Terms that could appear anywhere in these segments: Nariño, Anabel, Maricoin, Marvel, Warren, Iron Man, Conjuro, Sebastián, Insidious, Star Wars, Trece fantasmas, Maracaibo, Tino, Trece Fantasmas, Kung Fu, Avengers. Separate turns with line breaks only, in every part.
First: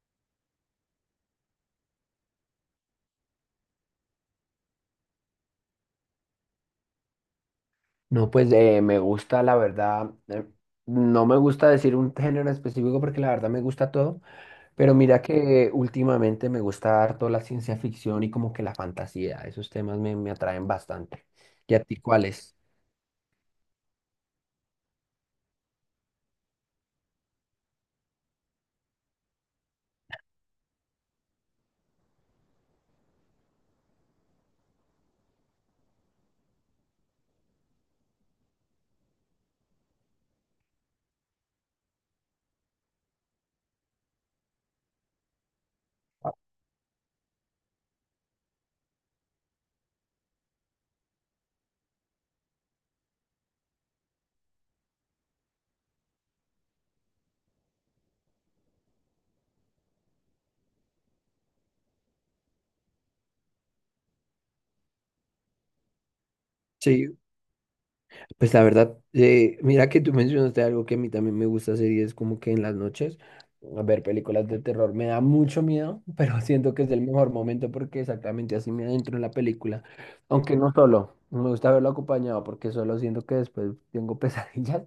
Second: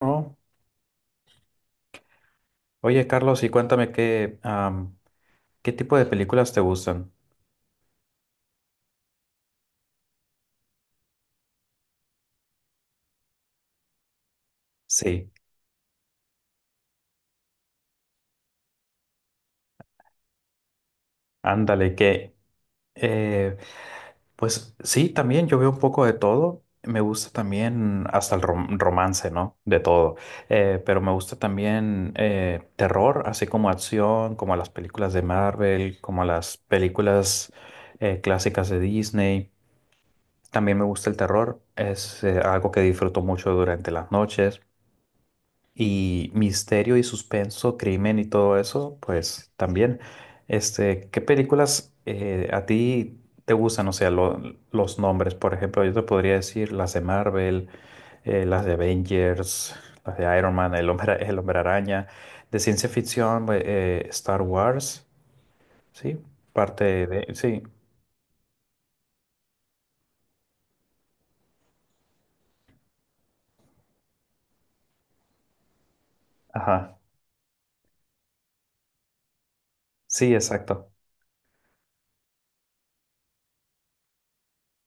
Oh, oye, Carlos, y cuéntame qué, qué tipo de películas te gustan.
No, pues me gusta, la verdad, no me gusta decir un género específico porque la verdad me gusta todo, pero mira
Sí,
que últimamente me gusta harto la ciencia ficción y como que la fantasía, esos temas me atraen bastante. ¿Y a
ándale,
ti
que
cuáles?
eh, pues sí, también yo veo un poco de todo. Me gusta también hasta el romance, ¿no? De todo. Pero me gusta también terror, así como acción, como las películas de Marvel, como las películas clásicas de Disney. También me gusta el terror, es algo que disfruto mucho durante las noches. Y misterio y suspenso, crimen y todo eso, pues también. Este, ¿qué películas a ti te gustan? O sea, los nombres, por ejemplo, yo te podría decir las de Marvel, las de Avengers, las de Iron Man, el hombre araña, de ciencia ficción, Star Wars, ¿sí? Parte
Sí,
de, sí,
pues la verdad, mira que tú mencionaste algo que a mí también me gusta hacer y es como que en las noches a ver películas de terror. Me da mucho miedo, pero siento que es
ajá,
el mejor momento porque exactamente así me adentro en la película.
sí,
Aunque no
exacto.
solo, no me gusta verlo acompañado porque solo siento que después tengo pesadillas,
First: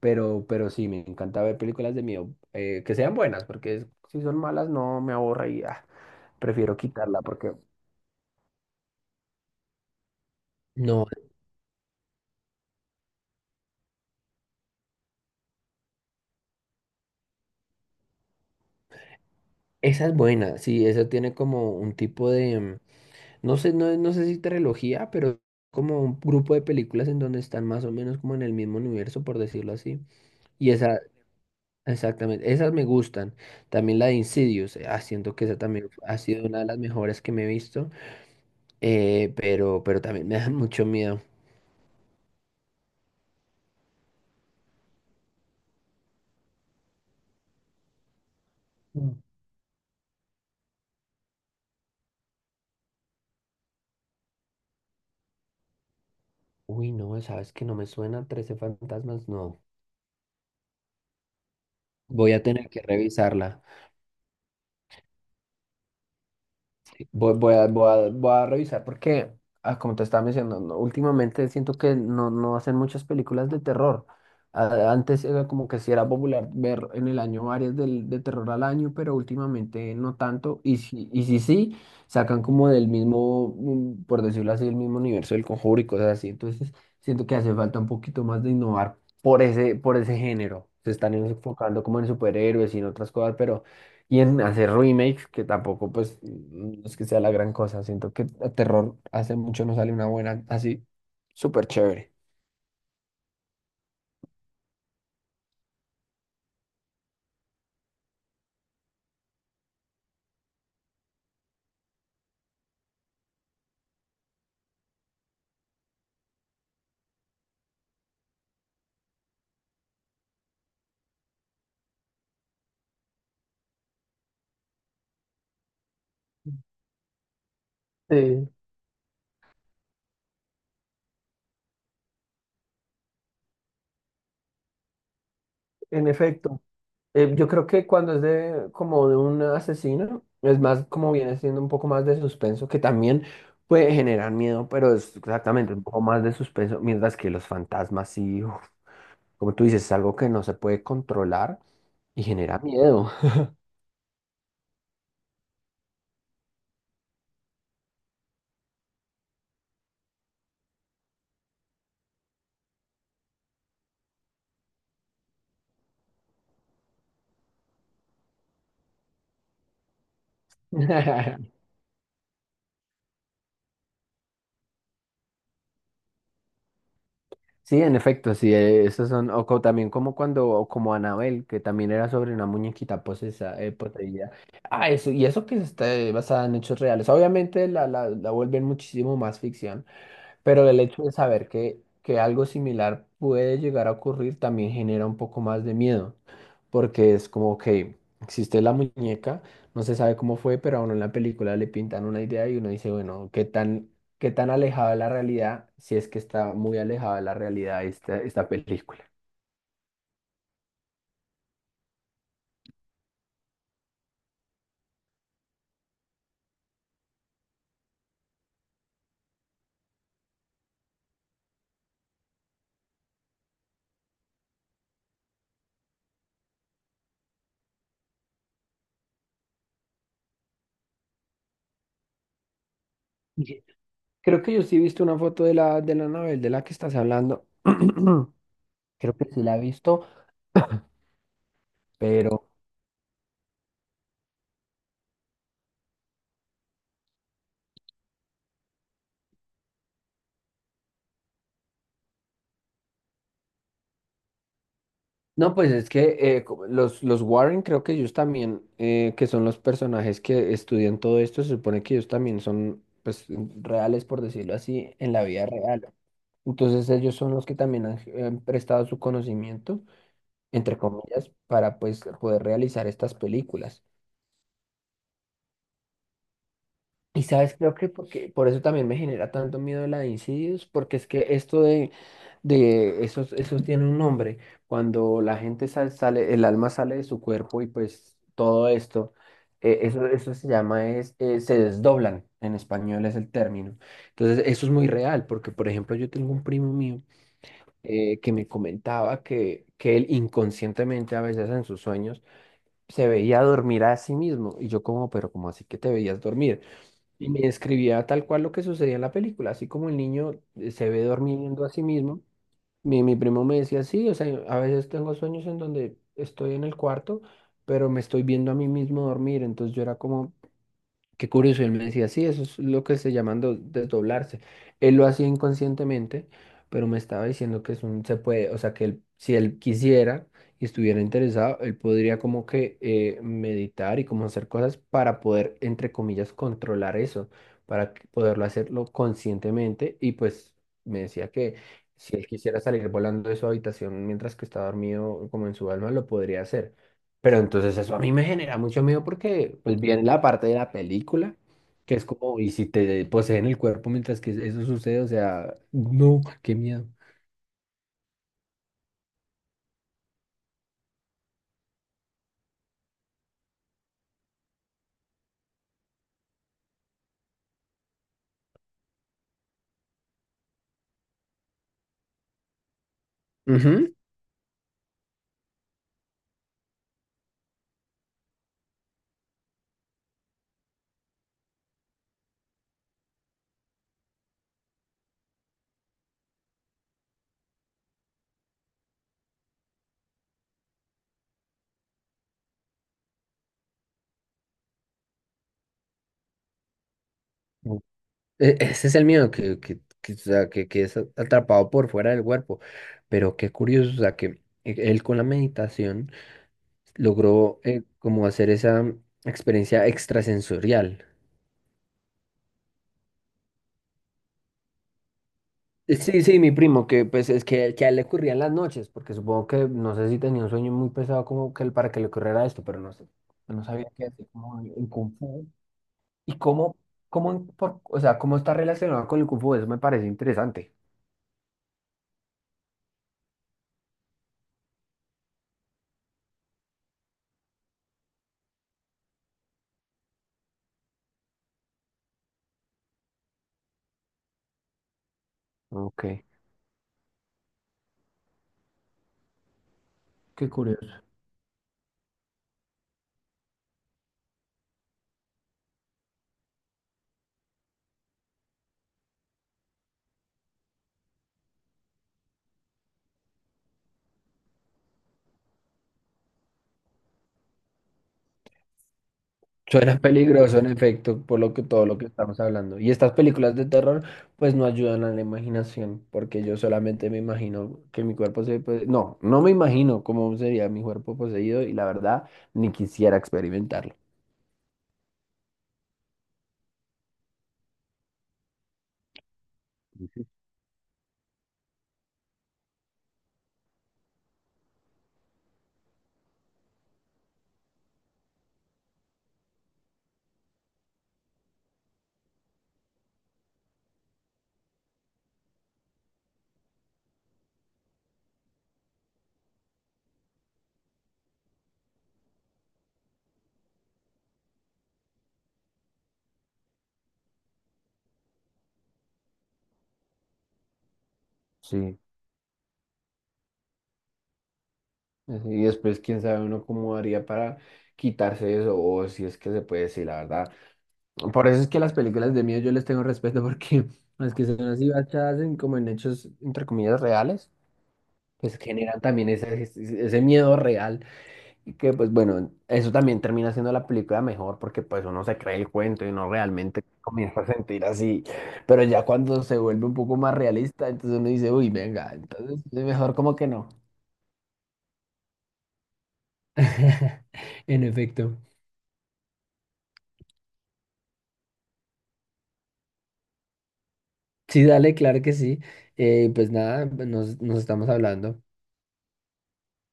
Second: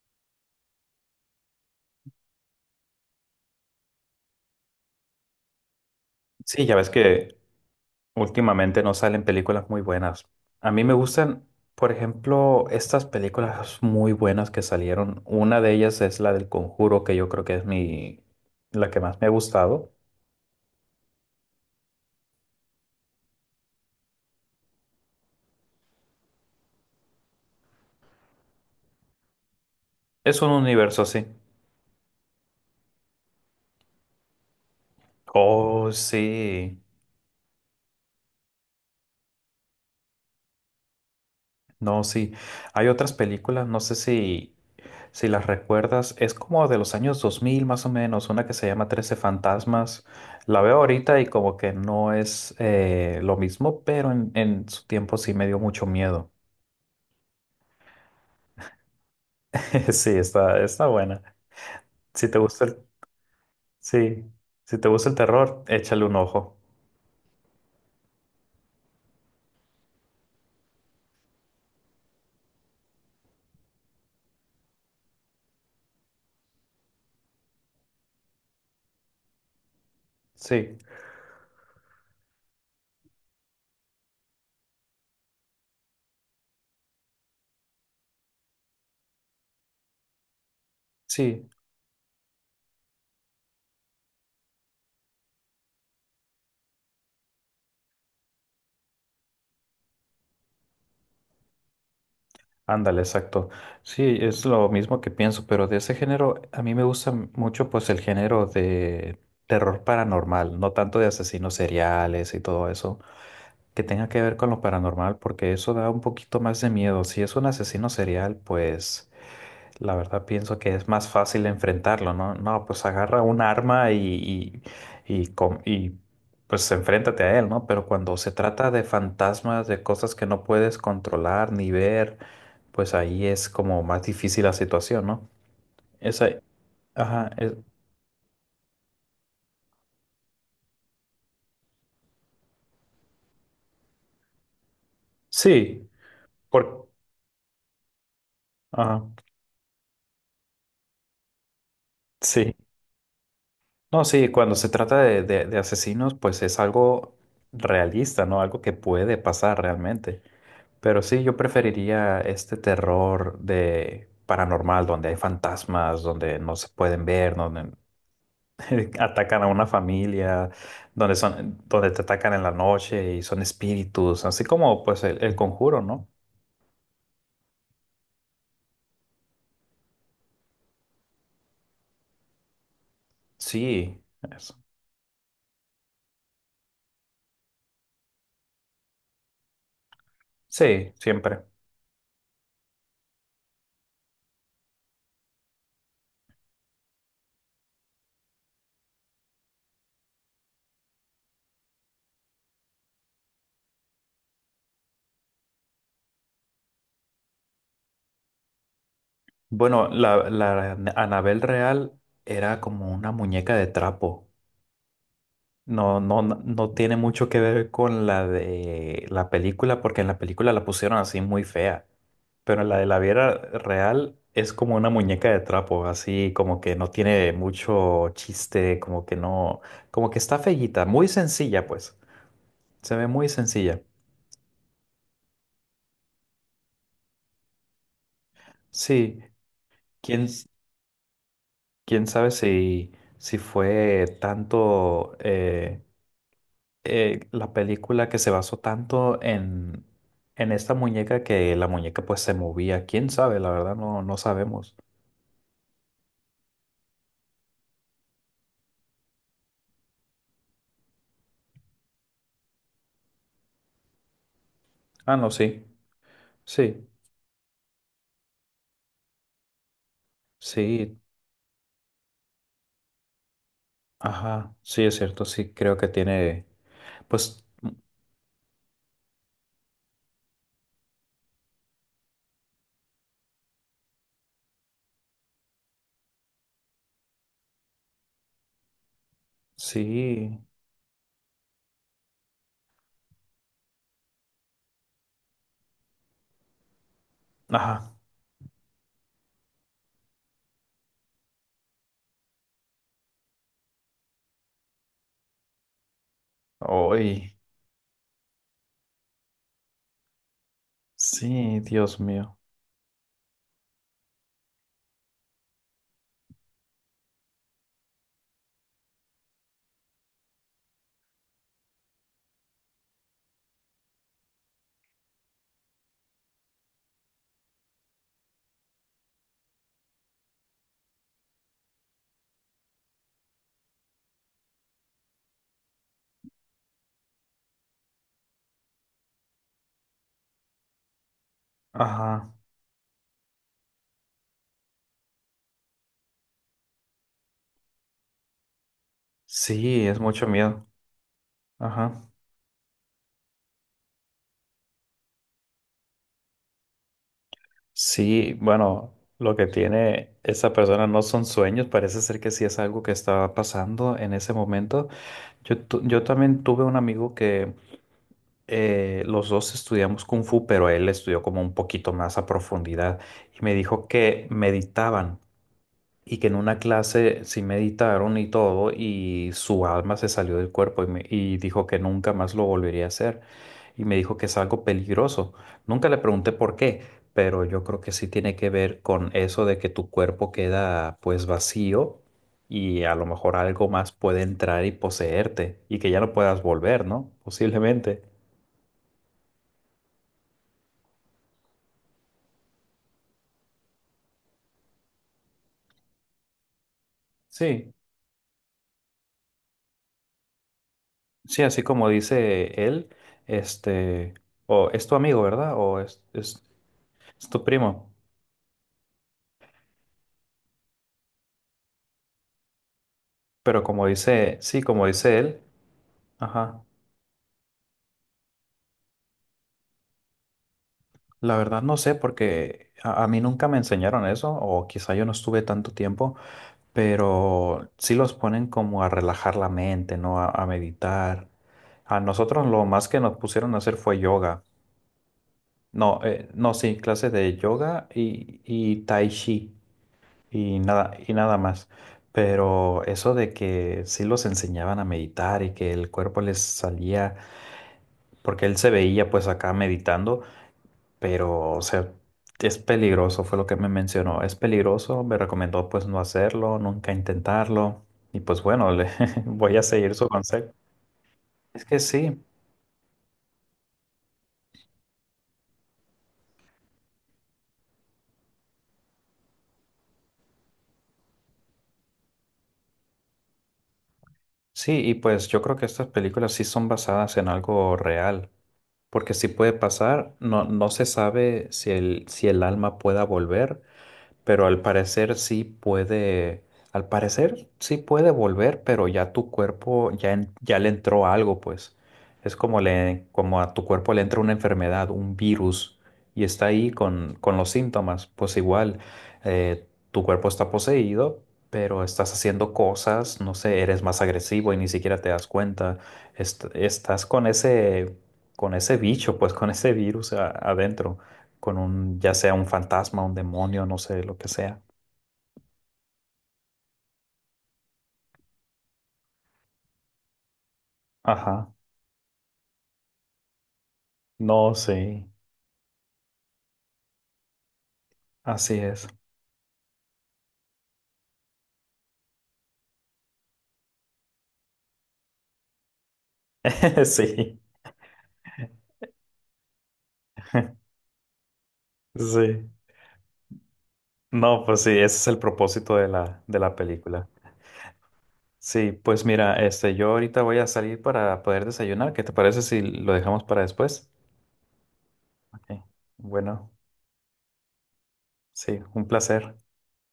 pero sí, me encanta ver películas de miedo que sean buenas porque si son malas no me aborre y ah,
Sí,
prefiero
ya ves
quitarla
que
porque...
últimamente no salen películas muy buenas. A mí me
No,
gustan, por ejemplo, estas películas muy buenas que salieron. Una de ellas es la del Conjuro, que yo creo que es mi la que más me ha gustado.
esa es buena, sí, esa tiene como un tipo de... No sé, no sé si trilogía, pero como un grupo de películas en donde están más o menos como en el mismo universo, por decirlo así.
Es un
Y
universo
esa,
así.
exactamente, esas me gustan. También la de Insidious, siento que esa también
Oh,
ha sido una de
sí.
las mejores que me he visto, pero también me da mucho miedo.
No, sí. Hay otras películas, no sé si si las recuerdas, es como de los años 2000 más o menos, una que se llama Trece
Mm.
Fantasmas. La veo ahorita y como que no es lo mismo, pero en su tiempo sí me dio mucho miedo.
Uy, no, ¿sabes que no me suena Trece fantasmas? No.
Sí, está, está buena. Si
Voy
te
a
gusta
tener
el,
que revisarla.
sí, si te gusta el terror, échale un ojo.
Voy a revisar porque, ah, como te estaba mencionando, no, últimamente siento que no hacen muchas películas de terror. Antes era como que sí era popular ver en el año varias de terror al año, pero últimamente no tanto.
Sí,
Y si sí, sacan como del mismo, por decirlo así, el mismo universo del Conjuro y cosas así. Entonces siento que hace falta un poquito más de innovar por ese género. Se están
sí,
enfocando como en superhéroes y en otras cosas, pero... Y en hacer remakes, que tampoco, pues, no es que sea la gran cosa. Siento que a terror hace mucho no sale una buena, así, súper chévere.
ándale, exacto. Sí, es lo mismo que pienso, pero de ese género, a mí me gusta mucho pues el género de terror paranormal, no tanto de asesinos seriales y todo eso, que tenga que ver con lo paranormal, porque eso da un poquito más de miedo. Si es un asesino serial, pues la verdad pienso que es más fácil enfrentarlo, ¿no? No, pues agarra un arma y, pues enfréntate a él, ¿no? Pero cuando se
Sí,
trata de fantasmas, de cosas que no puedes controlar ni ver, pues ahí es como más difícil la situación, ¿no?
en
Esa,
efecto.
ajá,
Yo creo que cuando es de como de un asesino, es más como viene siendo un poco más de suspenso, que también puede generar miedo, pero es exactamente un
sí,
poco más de suspenso,
por,
mientras que los fantasmas sí, uf,
ajá,
como tú dices, es algo que no se puede controlar y
sí.
genera miedo.
No, sí, cuando se trata de, de asesinos, pues es algo realista, ¿no? Algo que puede pasar realmente. Pero sí, yo preferiría este terror de paranormal, donde hay fantasmas, donde no se pueden ver, donde atacan a una familia, donde son, donde te atacan en la noche y son espíritus, así como pues el conjuro, ¿no?
Sí, en efecto, sí, esos son, o también como cuando, o como Anabel, que también era sobre una muñequita posesa,
Sí,
poseída.
eso.
Ah, eso, y eso que está basada en hechos reales. Obviamente la vuelven muchísimo más ficción, pero el
Sí,
hecho de
siempre.
saber que algo similar puede llegar a ocurrir también genera un poco más de miedo, porque es como que existe la muñeca, no se sabe cómo fue, pero a uno en la película le pintan una idea y uno dice, bueno, ¿qué tan alejada de la realidad, si es que está muy alejada de la realidad esta película?
Bueno, la, la Anabel real era como una muñeca de trapo. No, no, no tiene mucho que ver con la de la película, porque en la película la pusieron así muy fea. Pero la de la Viera real es como una muñeca de trapo, así como que no tiene mucho chiste, como que no, como que está feíta, muy sencilla, pues. Se ve muy
Y
sencilla.
creo que yo sí he visto una foto de de la Anabel de la que estás hablando. Creo
Sí,
que sí la he visto.
quién, quién sabe si, si fue tanto. La película que se basó tanto en esta muñeca que la muñeca pues se movía. ¿Quién sabe? La verdad no, no sabemos.
No, pues es que los Warren creo que ellos también, que son los personajes que estudian todo esto, se supone que ellos también son pues reales, por decirlo así, en
Ah,
la
no,
vida
sí,
real.
sí,
Entonces ellos son los que también han prestado su conocimiento, entre
sí,
comillas, para pues poder realizar estas películas.
ajá, sí es cierto, sí, creo que tiene,
Y
pues
sabes, creo que porque, por eso también me genera tanto miedo la de incidios, porque es que esto de esos, esos tiene un nombre. Cuando la gente sale, el alma sale de su cuerpo y pues todo esto, eso
sí,
se llama, se desdoblan, en español es el término. Entonces, eso es muy real, porque por ejemplo, yo tengo un primo mío
ajá,
que me comentaba que él inconscientemente a veces en sus sueños se veía dormir a sí mismo. Y yo como, pero ¿cómo así que te veías dormir? Y
hoy,
me describía tal cual lo que sucedía en la película, así como el niño se ve
sí,
durmiendo a sí
Dios
mismo.
mío,
Mi primo me decía, sí, o sea, a veces tengo sueños en donde estoy en el cuarto, pero me estoy viendo a mí mismo dormir. Entonces yo era como, qué curioso, y él me decía, sí, eso es lo que se llaman desdoblarse. Él lo hacía inconscientemente, pero me estaba diciendo que es un, se puede, o sea, que él, si él quisiera y estuviera interesado, él podría como que meditar y como hacer cosas para poder, entre comillas, controlar eso, poderlo hacerlo conscientemente. Y pues me decía que si él
ajá,
quisiera salir volando de su habitación mientras que está dormido, como en su alma, lo podría hacer. Pero entonces eso a mí me genera mucho miedo porque pues
sí, es
viene la
mucho
parte de
miedo,
la película, que es
ajá,
como, y si te poseen el cuerpo mientras que eso sucede, o sea, no, qué miedo.
sí, bueno. Lo que tiene esa persona no son sueños, parece ser que sí es algo que estaba pasando en ese momento. Yo, yo también tuve un amigo que los dos estudiamos Kung Fu, pero él estudió como un poquito más a profundidad y me dijo
Ujú.
que meditaban y que en una clase sí meditaron y todo, y su alma se salió del cuerpo y, y dijo que nunca más lo volvería a hacer. Y me dijo que es algo peligroso. Nunca le pregunté por qué, pero yo creo que sí tiene que ver con eso de que tu cuerpo queda pues vacío y a lo mejor algo más puede entrar y poseerte y que ya no puedas volver, ¿no? Posiblemente.
Ese es el miedo, o sea, que es atrapado por fuera del cuerpo. Pero qué curioso, o sea, que él con la meditación logró
Sí,
como hacer esa experiencia extrasensorial.
sí, así como dice él, este, ¿o es tu amigo, ¿verdad? O
Sí, sí, mi primo, que
es
pues
tu
es que a
primo.
él le ocurrían las noches, porque supongo que no sé si tenía un sueño muy pesado como que él para que le ocurriera esto, pero no sé,
Pero
no
como
sabía qué hacer
dice,
como
sí, como
en Kung
dice él,
Fu. Y
ajá,
cómo, o sea, cómo está relacionado con el Kung Fu, eso me parece interesante.
la verdad no sé porque a mí nunca me enseñaron eso o quizá yo no estuve tanto tiempo, pero sí los ponen como a relajar la mente, ¿no? A meditar. A nosotros lo más que nos pusieron a hacer fue yoga. No,
Ok,
no, sí, clase de yoga y tai chi
qué curioso.
y nada más. Pero eso de que sí los enseñaban a meditar y que el cuerpo les salía, porque él se veía pues acá meditando. Pero, o sea, es peligroso, fue lo que me mencionó. Es peligroso, me recomendó pues no hacerlo, nunca intentarlo. Y pues bueno, voy a seguir
Suena
su consejo.
peligroso, en efecto, por lo que
Es que
todo lo
sí,
que estamos hablando. Y estas películas de terror, pues no ayudan a la imaginación, porque yo solamente me imagino que mi cuerpo se... no, no me imagino cómo sería mi cuerpo poseído y la verdad, ni quisiera experimentarlo.
sí, y pues yo creo que estas películas sí son basadas en algo real, porque sí puede pasar,
Ujú.
no, no se sabe si el, si el alma pueda volver, pero al parecer sí puede, al parecer sí puede volver, pero ya tu cuerpo ya, ya le entró algo, pues. Es como le, como a tu cuerpo le entra una enfermedad, un virus, y está ahí con los síntomas. Pues igual, tu cuerpo está poseído, pero estás haciendo cosas, no sé, eres más agresivo y ni siquiera te das cuenta. Estás con ese bicho, pues con ese virus adentro con
Sí.
un, ya sea un fantasma, un demonio, no sé, lo que sea.
Así, y después, quién sabe uno cómo haría para quitarse eso, o si es que se puede, sí, la verdad. Por
Ajá.
eso es que las películas de miedo yo les tengo respeto, porque las
No,
que son
sí,
así basadas en como en hechos, entre comillas, reales. Pues
así es.
generan también ese ese miedo real y que pues bueno, eso también termina siendo la película mejor porque pues uno se cree el cuento y no realmente
Sí,
comienza a sentir así, pero ya cuando se vuelve un poco más realista, entonces uno dice, uy, venga,
sí.
entonces es mejor como que no.
No, pues sí, ese es el propósito de la película.
En efecto.
Sí, pues mira, este, yo ahorita voy a salir para poder desayunar. ¿Qué te parece si lo dejamos para después?
Sí, dale, claro que sí.
Ok.
Pues
Bueno,
nada, nos estamos hablando.
sí, un placer.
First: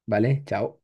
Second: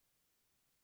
Vale, chao.